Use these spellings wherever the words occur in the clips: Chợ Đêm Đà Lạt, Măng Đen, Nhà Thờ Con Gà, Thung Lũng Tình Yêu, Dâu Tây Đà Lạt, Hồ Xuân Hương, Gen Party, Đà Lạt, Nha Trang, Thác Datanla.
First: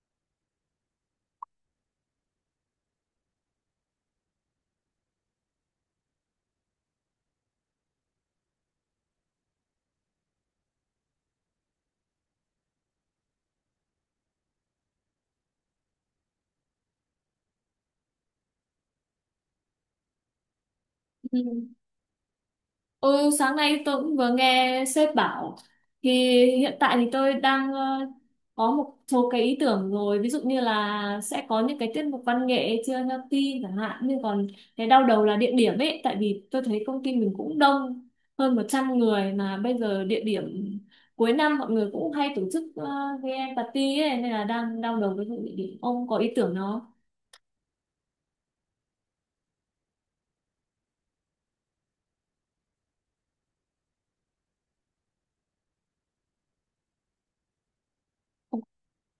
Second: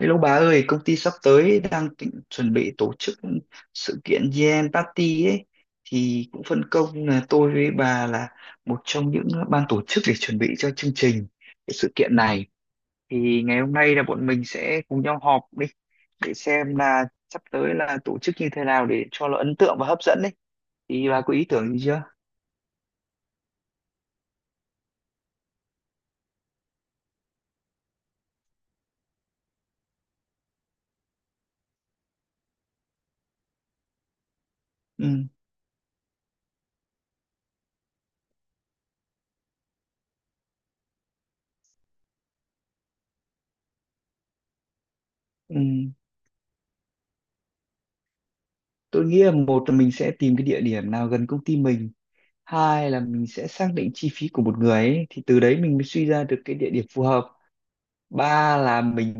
Hello bà ơi, công ty sắp tới đang tính, chuẩn bị tổ chức sự kiện Gen Party ấy, thì cũng phân công là tôi với bà là một trong những ban tổ chức để chuẩn bị cho chương trình cái sự kiện này. Thì ngày hôm nay là bọn mình sẽ cùng nhau họp đi để xem là sắp tới là tổ chức như thế nào để cho nó ấn tượng và hấp dẫn đấy. Thì bà có Ừ. ý tưởng gì chưa? Ôi, sáng nay tôi cũng vừa nghe sếp bảo thì hiện tại thì tôi đang có một số cái ý tưởng rồi, ví dụ như là sẽ có những cái tiết mục văn nghệ chưa healthy chẳng hạn. Nhưng còn cái đau Ừ, đầu là địa điểm ấy, tại vì tôi thấy công ty mình cũng đông hơn 100 người mà bây giờ địa điểm cuối năm mọi người cũng hay tổ chức cái party ấy, nên là đang đau đầu với vụ địa ừ. điểm. Ông có ý tưởng nó... Tôi nghĩ là, một là mình sẽ tìm cái địa điểm nào gần công ty mình, hai là mình sẽ xác định chi phí của một người ấy, thì từ đấy mình mới suy ra được cái địa điểm phù hợp, ba là mình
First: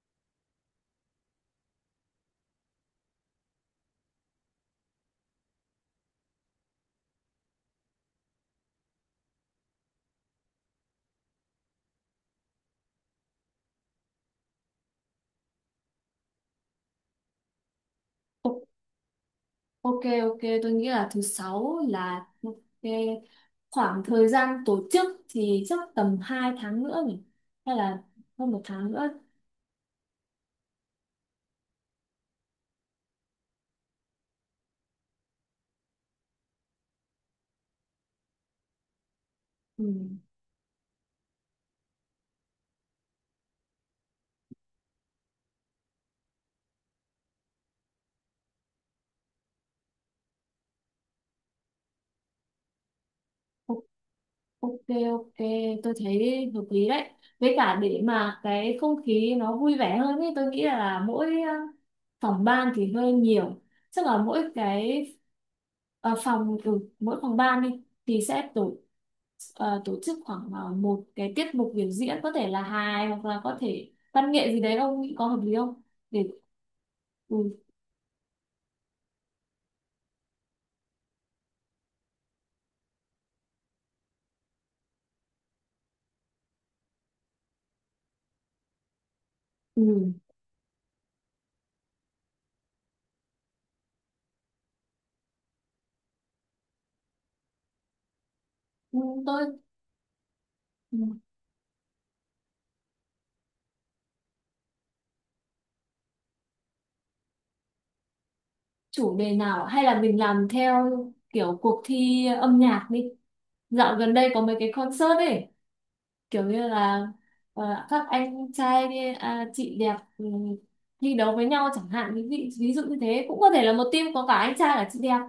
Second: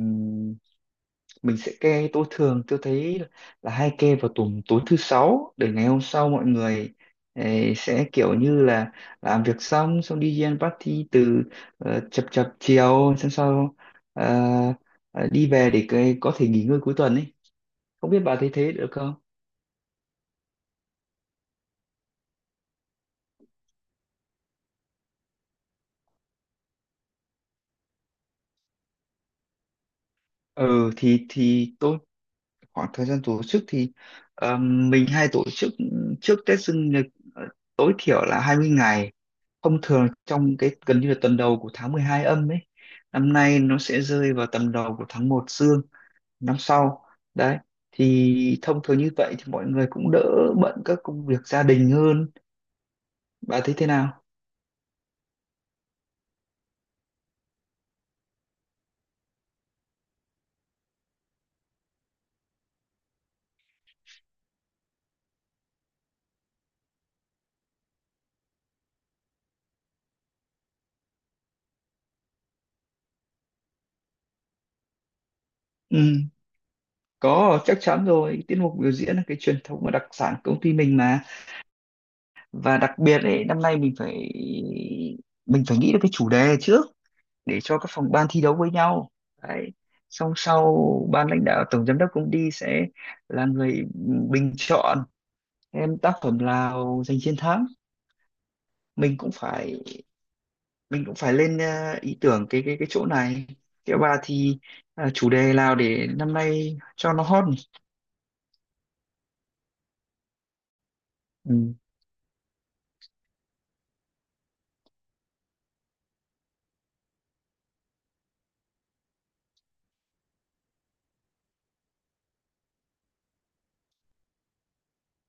mình sẽ kê. Tôi thường tôi thấy là hay kê vào tuần tối thứ sáu để ngày hôm sau mọi người sẽ kiểu như là làm việc xong, xong đi ăn party từ chập chập chiều, xong sau ờ, đi về để cái, có thể nghỉ ngơi cuối tuần ấy. Không biết bà thấy thế được không? Ok, ok, tôi nghĩ là thứ sáu là cái khoảng thời gian tổ chức thì chắc tầm 2 tháng nữa nhỉ, hay là hơn một tháng nữa. Ừ thì tôi, khoảng thời gian tổ chức thì ờ, mình hay tổ chức trước Tết dương lịch, ờ, tối thiểu là 20 ngày, thông Ừ. thường trong cái gần như là tuần đầu của tháng 12 âm ấy. Năm nay nó sẽ rơi vào tầm đầu của tháng một dương năm sau đấy, thì thông thường như vậy thì mọi người cũng đỡ bận các công việc gia đình hơn. Bà thấy O- thế nào? Ok, ok, tôi thấy hợp lý đấy. Với cả để mà cái không khí nó vui vẻ hơn ấy, tôi nghĩ là mỗi phòng ban thì hơi nhiều, chắc là mỗi cái ờ, phòng ừ, mỗi phòng ban đi thì sẽ tổ chức khoảng một cái tiết mục biểu diễn, có thể là hài hoặc là có thể văn nghệ gì đấy. Ông nghĩ có hợp lý không để Ừ, có ừ, chắc chắn rồi, tiết mục biểu diễn là cái truyền thống và đặc sản của công ty mình mà. Và đặc biệt ấy, năm nay mình phải, mình phải nghĩ được cái chủ đề trước để cho các phòng ban thi đấu với nhau đấy. ừ. Xong sau, ban lãnh đạo tổng giám đốc cũng đi, sẽ là người bình chọn em tác phẩm nào giành chiến thắng. Ừ, Mình cũng tôi phải, ừ. mình cũng phải lên ý tưởng cái chỗ này, cái. Bà thì chủ đề nào để năm nay cho nó hot nhỉ? Chủ đề nào ạ? Hay là mình làm theo kiểu Ừ. cuộc thi âm nhạc đi. Dạo gần đây có mấy cái concert ấy, kiểu như là các anh trai à, chị đẹp thi đấu với nhau chẳng hạn. Ví dụ như thế, cũng có thể là một team có cả anh trai cả chị đẹp.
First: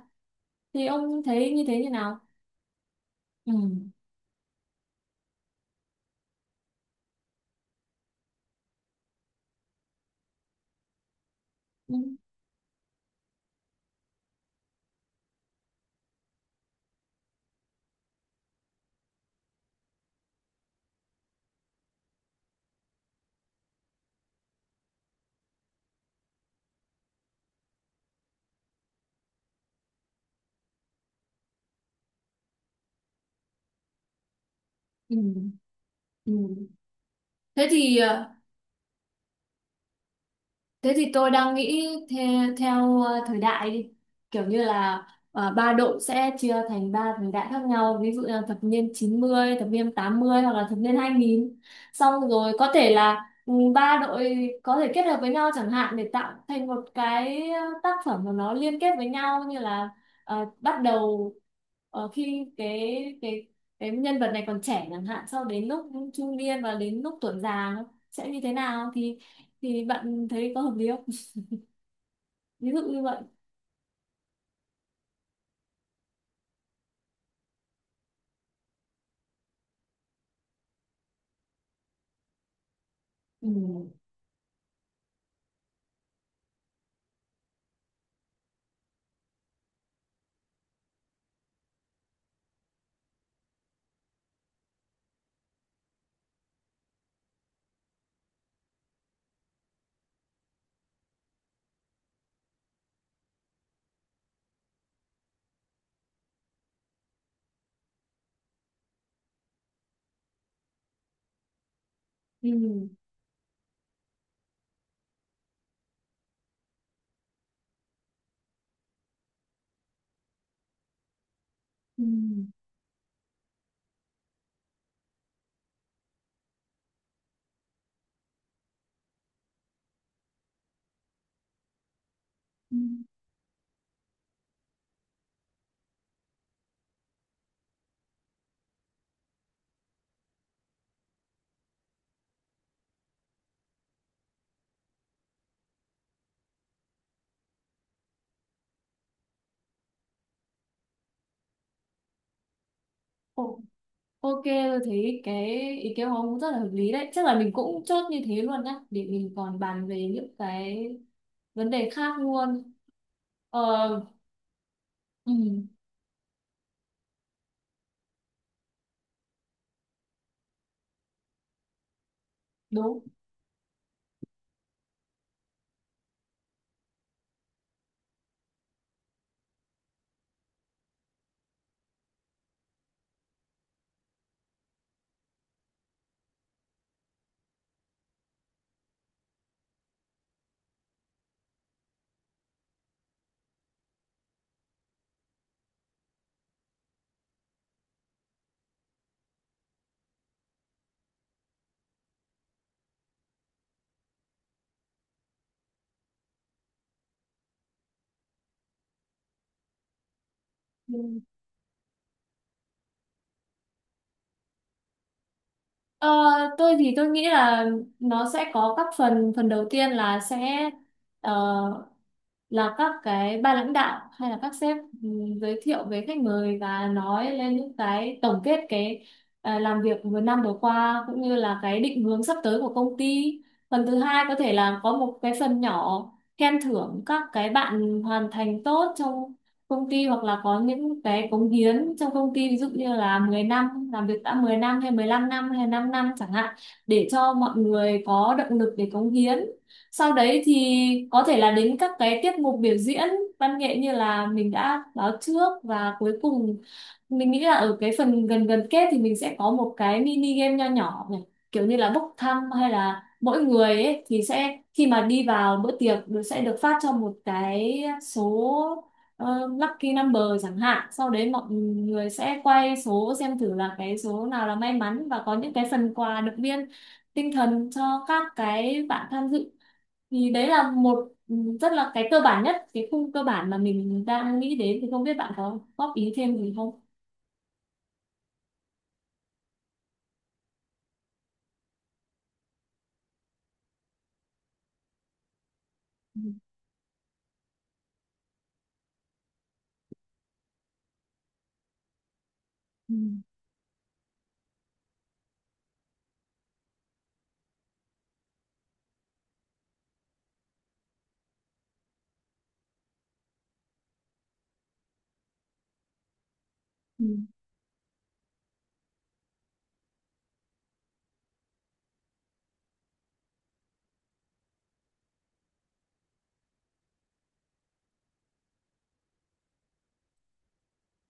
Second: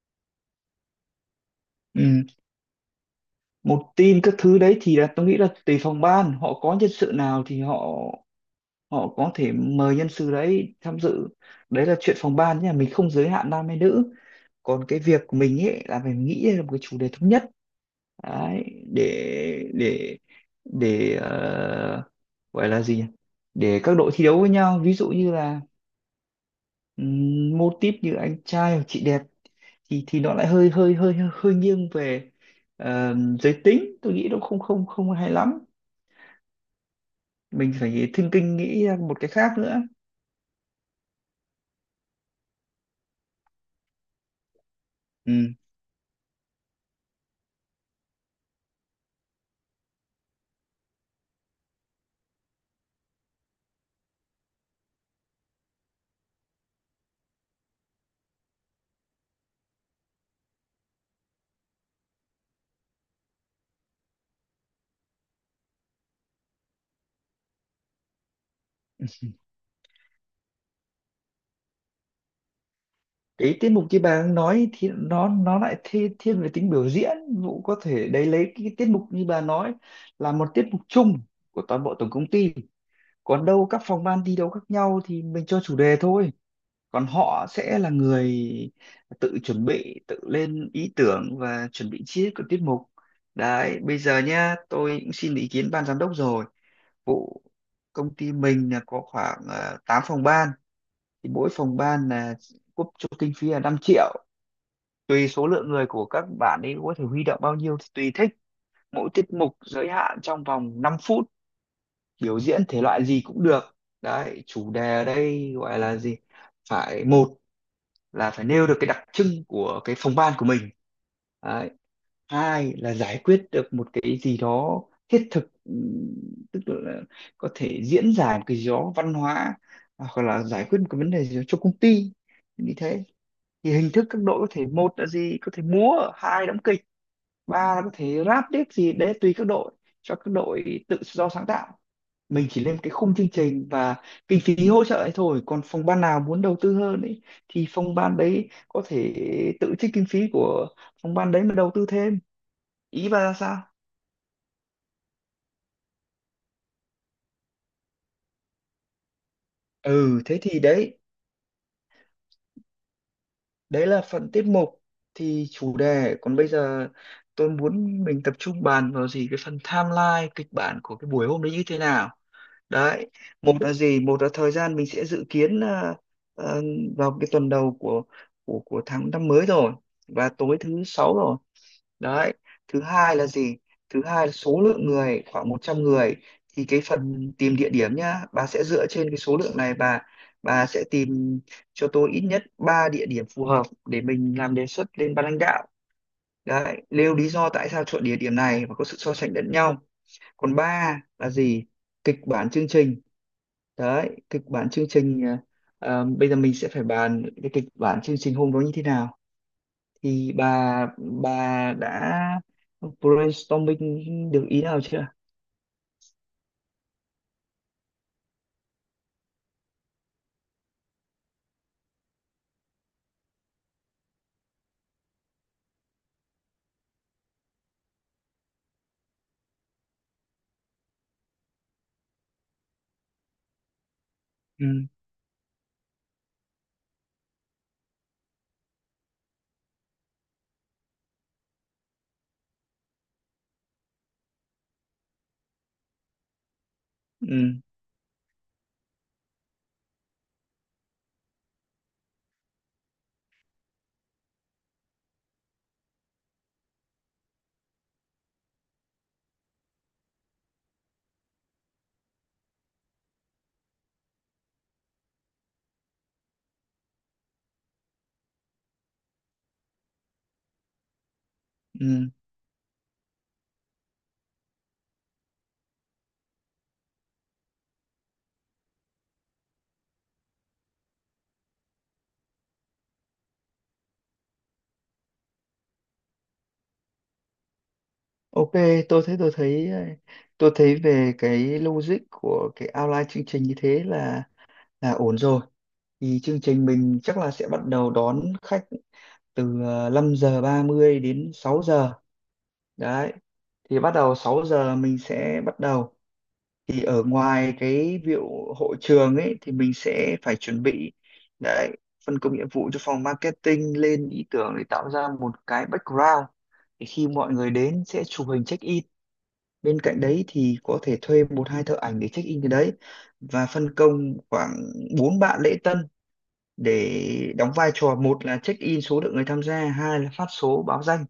Thì ông thấy như thế như nào? Ừ. Ừ. Một tin các thứ đấy thì là tôi nghĩ là tùy phòng ban, họ có nhân sự nào thì họ họ có thể mời nhân sự đấy tham dự. Đấy Ừ. là chuyện phòng ban nha, mình không giới hạn nam hay nữ. Còn cái việc mình ấy là phải nghĩ ra một cái chủ đề thống nhất đấy, để để để gọi là gì nhỉ, để các đội thi đấu với nhau. Ví dụ như là mô típ như anh trai hoặc chị đẹp thì nó lại hơi hơi hơi hơi nghiêng về ờ, giới tính, tôi nghĩ nó không không không Ừ. hay lắm. Ừ. thế Mình thì phải ờ, thinking, nghĩ ra một cái khác nữa. Thế thì tôi đang nghĩ theo thời đại đi. Kiểu như là Ừ. ba đội sẽ chia thành ba thời đại khác nhau. Ví dụ là thập niên 90, thập niên 80 hoặc là thập niên 2000. Xong rồi có thể là ba đội có thể kết hợp với nhau chẳng hạn, để tạo thành một cái tác phẩm mà nó liên kết với nhau, như là bắt đầu khi cái nhân vật này còn trẻ chẳng hạn, sau đến lúc trung niên và đến lúc tuổi già nó sẽ như thế nào. Thì bạn thấy có hợp lý không, ví dụ như vậy? Cái tiết mục kia bà đang nói thì nó lại thi, thiên về tính biểu diễn. Vụ có thể đấy, lấy cái tiết mục như bà nói là một tiết mục chung của toàn bộ tổng công ty, còn Ừ. đâu các phòng ban thi đấu khác nhau thì mình cho chủ đề thôi. Còn họ sẽ là người tự chuẩn bị, tự lên ý tưởng và chuẩn bị chi tiết của tiết mục đấy. Bây giờ nhá, tôi cũng xin ý kiến ban giám đốc rồi vụ công ty mình là có khoảng 8 phòng ban, thì mỗi phòng ban là quốc cho kinh phí là 5.000.000, tùy số lượng người của các bạn ấy có thể huy động bao nhiêu thì tùy thích. Mỗi tiết mục giới hạn trong vòng 5 phút, biểu diễn thể Ừ. loại gì cũng được. Đấy, chủ đề ở đây gọi là gì, phải, một là phải nêu được cái đặc trưng của cái phòng ban của mình đấy. Ừ. Hai là giải quyết được một cái gì đó thiết thực, tức là có thể diễn giải một cái gì đó văn hóa hoặc là giải quyết một cái vấn đề gì đó cho công ty như Ừ. thế. Thì hình thức các đội có thể, một là gì, có thể múa, hai đóng kịch, ba là có thể rap tiếp gì đấy, tùy các đội, cho các đội tự do sáng tạo. Mình chỉ lên cái khung chương trình và kinh phí hỗ trợ ấy thôi, còn phòng ban nào muốn đầu tư hơn ấy thì phòng ban đấy có thể tự trích kinh phí của phòng ban đấy mà đầu tư thêm. Ý bà ra sao? Ồ, ok, tôi thấy cái ý kiến của ông cũng rất là hợp lý đấy. Chắc là mình cũng chốt như thế luôn nhá, để mình còn bàn về Ừ những thế thì cái đấy, vấn đề khác luôn. ờ đấy là phần tiết mục, ừ, thì chủ đề. Còn bây giờ tôi muốn mình tập trung bàn vào gì cái phần timeline, kịch bản của cái buổi hôm đấy như thế nào. đúng. Đấy, một là gì, một là thời gian mình sẽ dự kiến là ờ, vào cái tuần đầu của của tháng năm mới rồi và tối thứ sáu rồi đấy. Thứ hai là gì, thứ hai là số lượng người khoảng 100 người, thì cái phần tìm địa điểm nhá, bà sẽ dựa trên cái số lượng này, bà sẽ tìm cho tôi ít nhất 3 địa điểm phù hợp để mình làm đề xuất lên ban lãnh đạo đấy, nêu lý do tại sao chọn địa điểm này và có sự so sánh lẫn nhau. Còn ba là gì, kịch bản chương trình. Đấy, kịch bản chương trình, bây giờ mình sẽ phải bàn cái kịch bản chương trình hôm đó như thế nào. Thì bà Ừ. bà đã brainstorming được ý nào chưa? ờ, tôi thì tôi nghĩ là nó sẽ có các phần phần đầu tiên là sẽ ờ, là các cái ban lãnh đạo hay là các sếp ừ, giới thiệu với khách mời và nói lên những cái tổng kết cái làm việc vừa năm vừa qua, cũng như là cái định hướng sắp tới của công ty. Phần thứ hai có thể Ừ, là có một cái phần nhỏ khen thưởng các cái bạn hoàn thành tốt trong công ty, hoặc là có những cái cống hiến trong công ty, ví dụ như là 10 năm làm việc đã 10 năm hay 15 năm hay 5 năm chẳng hạn, để cho mọi ừ, người có động lực để cống hiến. Sau đấy thì có thể là đến các cái tiết mục biểu diễn văn nghệ như là mình đã báo trước, và cuối cùng mình nghĩ là ở cái phần gần gần kết thì mình sẽ có một cái mini game nho nhỏ này, kiểu như là bốc thăm, hay là mỗi người ấy thì sẽ khi mà đi vào bữa tiệc nó sẽ được phát cho một cái số lucky number chẳng hạn, sau đấy mọi ừ, người sẽ quay số xem thử là cái số nào là may mắn và có những cái phần quà động viên tinh thần cho các cái bạn tham dự. Thì đấy là rất là cái cơ bản nhất cái khung cơ bản mà mình đang nghĩ đến. Thì không biết bạn có góp ý thêm gì không? ok. tôi thấy tôi thấy à, tôi thấy về cái logic của cái outline chương trình như thế là ổn rồi. Thì Ừ, chương trình mình chắc là sẽ bắt đầu đón khách từ 5 giờ 30 đến 6 giờ ừ, đấy. Thì bắt đầu 6 giờ mình sẽ bắt đầu. Thì ở ngoài cái vụ hội trường ấy thì mình sẽ phải chuẩn bị đấy, phân công nhiệm vụ cho phòng marketing lên ý tưởng để tạo ra một cái background để khi mọi người đến sẽ chụp hình check in. Bên cạnh đấy thì có thể thuê một hai thợ ảnh để check in cái đấy và phân công khoảng bốn bạn lễ tân để đóng vai trò, một là check in số lượng người tham gia, hai là phát số báo danh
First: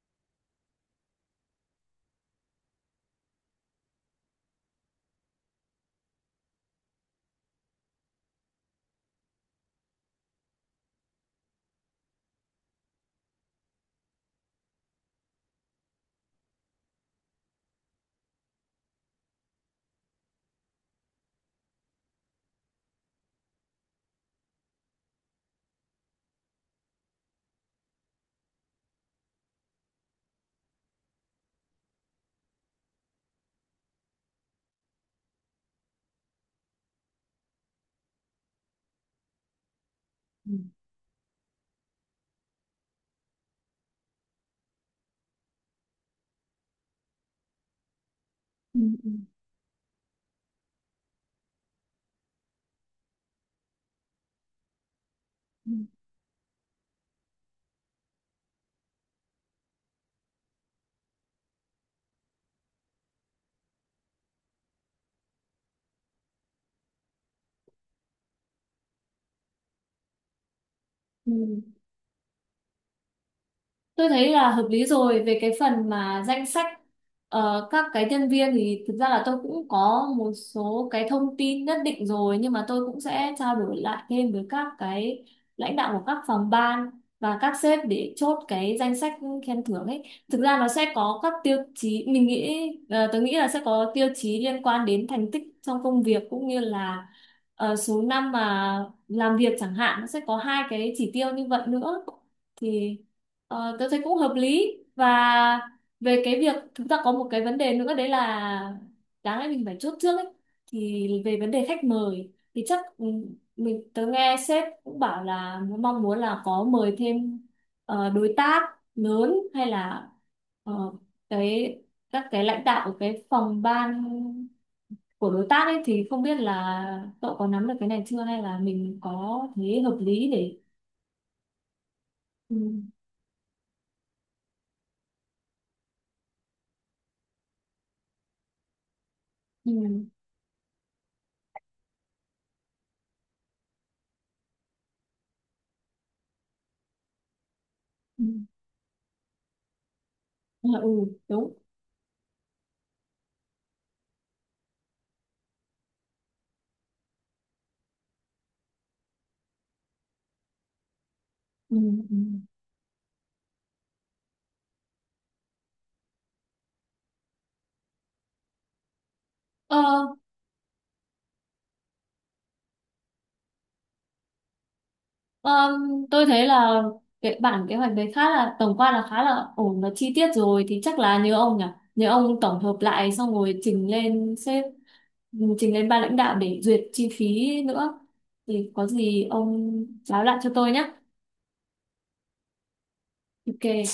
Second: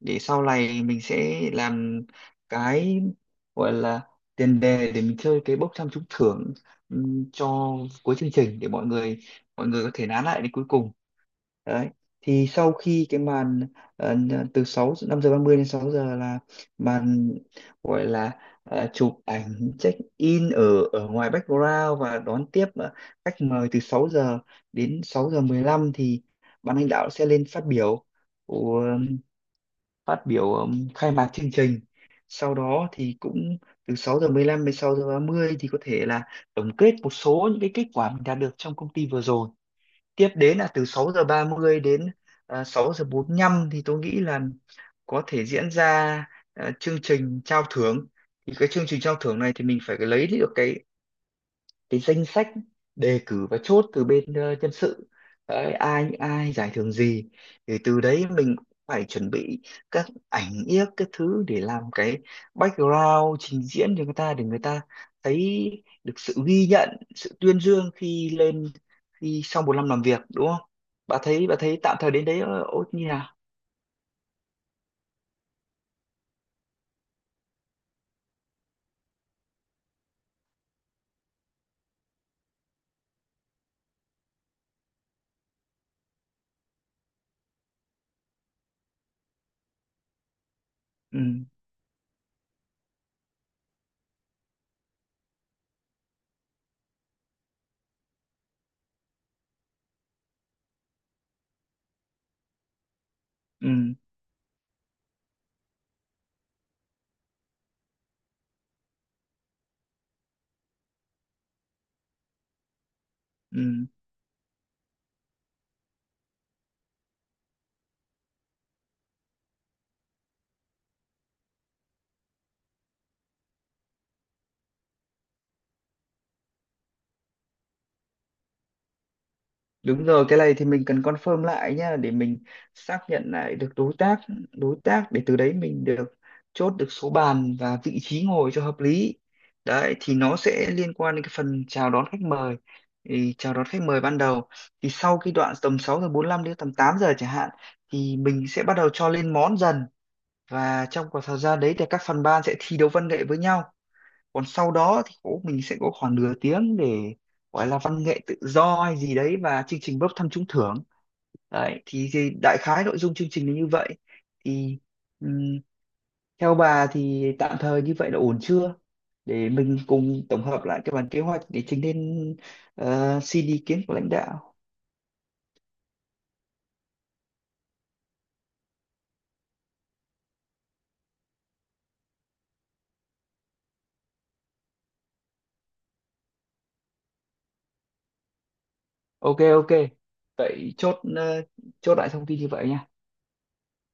để sau này mình sẽ làm cái, gọi là tiền đề để mình chơi cái bốc thăm trúng thưởng cho cuối chương trình để mọi người có thể nán lại đến cuối cùng đấy. Thì sau khi cái màn ờ, từ 6 5 giờ 30 đến 6 giờ là màn gọi là chụp ảnh check in ở ở ngoài background và đón tiếp khách mời, từ 6 giờ đến 6 giờ 15 thì ban lãnh đạo sẽ lên phát biểu, phát biểu khai mạc chương trình. Sau đó thì cũng từ 6 giờ 15 đến 6 giờ 30 thì có thể là tổng kết một số những cái kết quả mình đạt được trong công ty vừa rồi. Tiếp ừ, đến là từ 6 giờ 30 đến 6 giờ 45 thì tôi nghĩ là có thể diễn ra chương trình trao thưởng. Thì cái ừ. chương trình Ừ, trao thưởng này thì mình phải lấy được cái danh sách đề cử và chốt từ bên nhân sự ừ, đấy, ai, những ai giải thưởng gì. Thì từ đấy mình cũng phải chuẩn bị các ảnh yếc các thứ để làm cái background trình diễn cho người ta, để người ta thấy được sự ghi nhận, sự tuyên dương khi lên, khi sau một năm làm việc, đúng không? Bà thấy ừ. tạm thời đến đấy ô như nào? Tôi thấy là hợp lý rồi. Về cái phần mà danh sách các cái nhân viên thì thực ra là tôi cũng có một số cái thông tin nhất định rồi, nhưng mà tôi cũng sẽ trao đổi lại thêm với các cái lãnh đạo của các phòng ban và các sếp để chốt cái danh sách khen thưởng ấy. Thực ra nó sẽ có Ừ, các tiêu chí mình nghĩ, tôi nghĩ là sẽ có tiêu chí liên quan đến thành tích trong công việc, cũng như là số năm mà làm việc chẳng hạn, nó sẽ có hai cái chỉ tiêu như vậy nữa. Thì ừ, ờ, tôi thấy cũng hợp lý. Và về cái việc chúng ta có một cái vấn đề nữa đấy là đáng lẽ mình phải chốt trước ấy, thì về vấn đề khách mời thì chắc mình ừ. tớ nghe sếp cũng bảo là mong muốn là có mời thêm đối tác lớn, hay là ờ, cái các cái lãnh đạo của cái phòng ban của đối tác ấy. Thì không biết là cậu có nắm được cái này chưa, hay là mình có thấy hợp Đúng rồi, lý cái này để... thì mình cần confirm lại nhá để mình Ừ, xác nhận lại được đối tác, đối tác, để từ đấy mình được chốt được số bàn và vị trí ngồi cho hợp lý. ừ, Đấy thì nó sẽ liên quan đến cái phần chào đón khách mời. Thì chào đón khách mời ban đầu thì sau cái đoạn tầm 6 giờ 45 đến tầm 8 giờ chẳng hạn thì ừ, mình sẽ bắt đầu cho lên món dần, ừ, và trong khoảng thời đúng. gian đấy thì các phần ban sẽ thi đấu văn nghệ với nhau. Còn sau đó thì cũng mình sẽ có khoảng nửa tiếng để gọi là văn nghệ tự do hay gì đấy và chương trình bốc thăm trúng thưởng Ừ, đấy. thì, ừ. thì đại khái nội dung chương trình là như vậy. Thì ừm, theo bà thì tạm thời như vậy là ổn chưa, để mình Ờ, cùng tổng hợp lại cái bản kế hoạch để trình lên xin ý kiến của lãnh đạo. ờ, tôi thấy là cái bản kế hoạch đấy khá là tổng quan, là khá là ổn và chi tiết rồi. Thì chắc là nhớ ông nhỉ, nhớ ông tổng hợp lại xong rồi trình lên sếp, trình lên ban lãnh đạo để duyệt chi phí nữa. Thì có gì Ok, ok. ông báo lại cho tôi Vậy nhé. chốt chốt lại thông tin như vậy nha. Ok.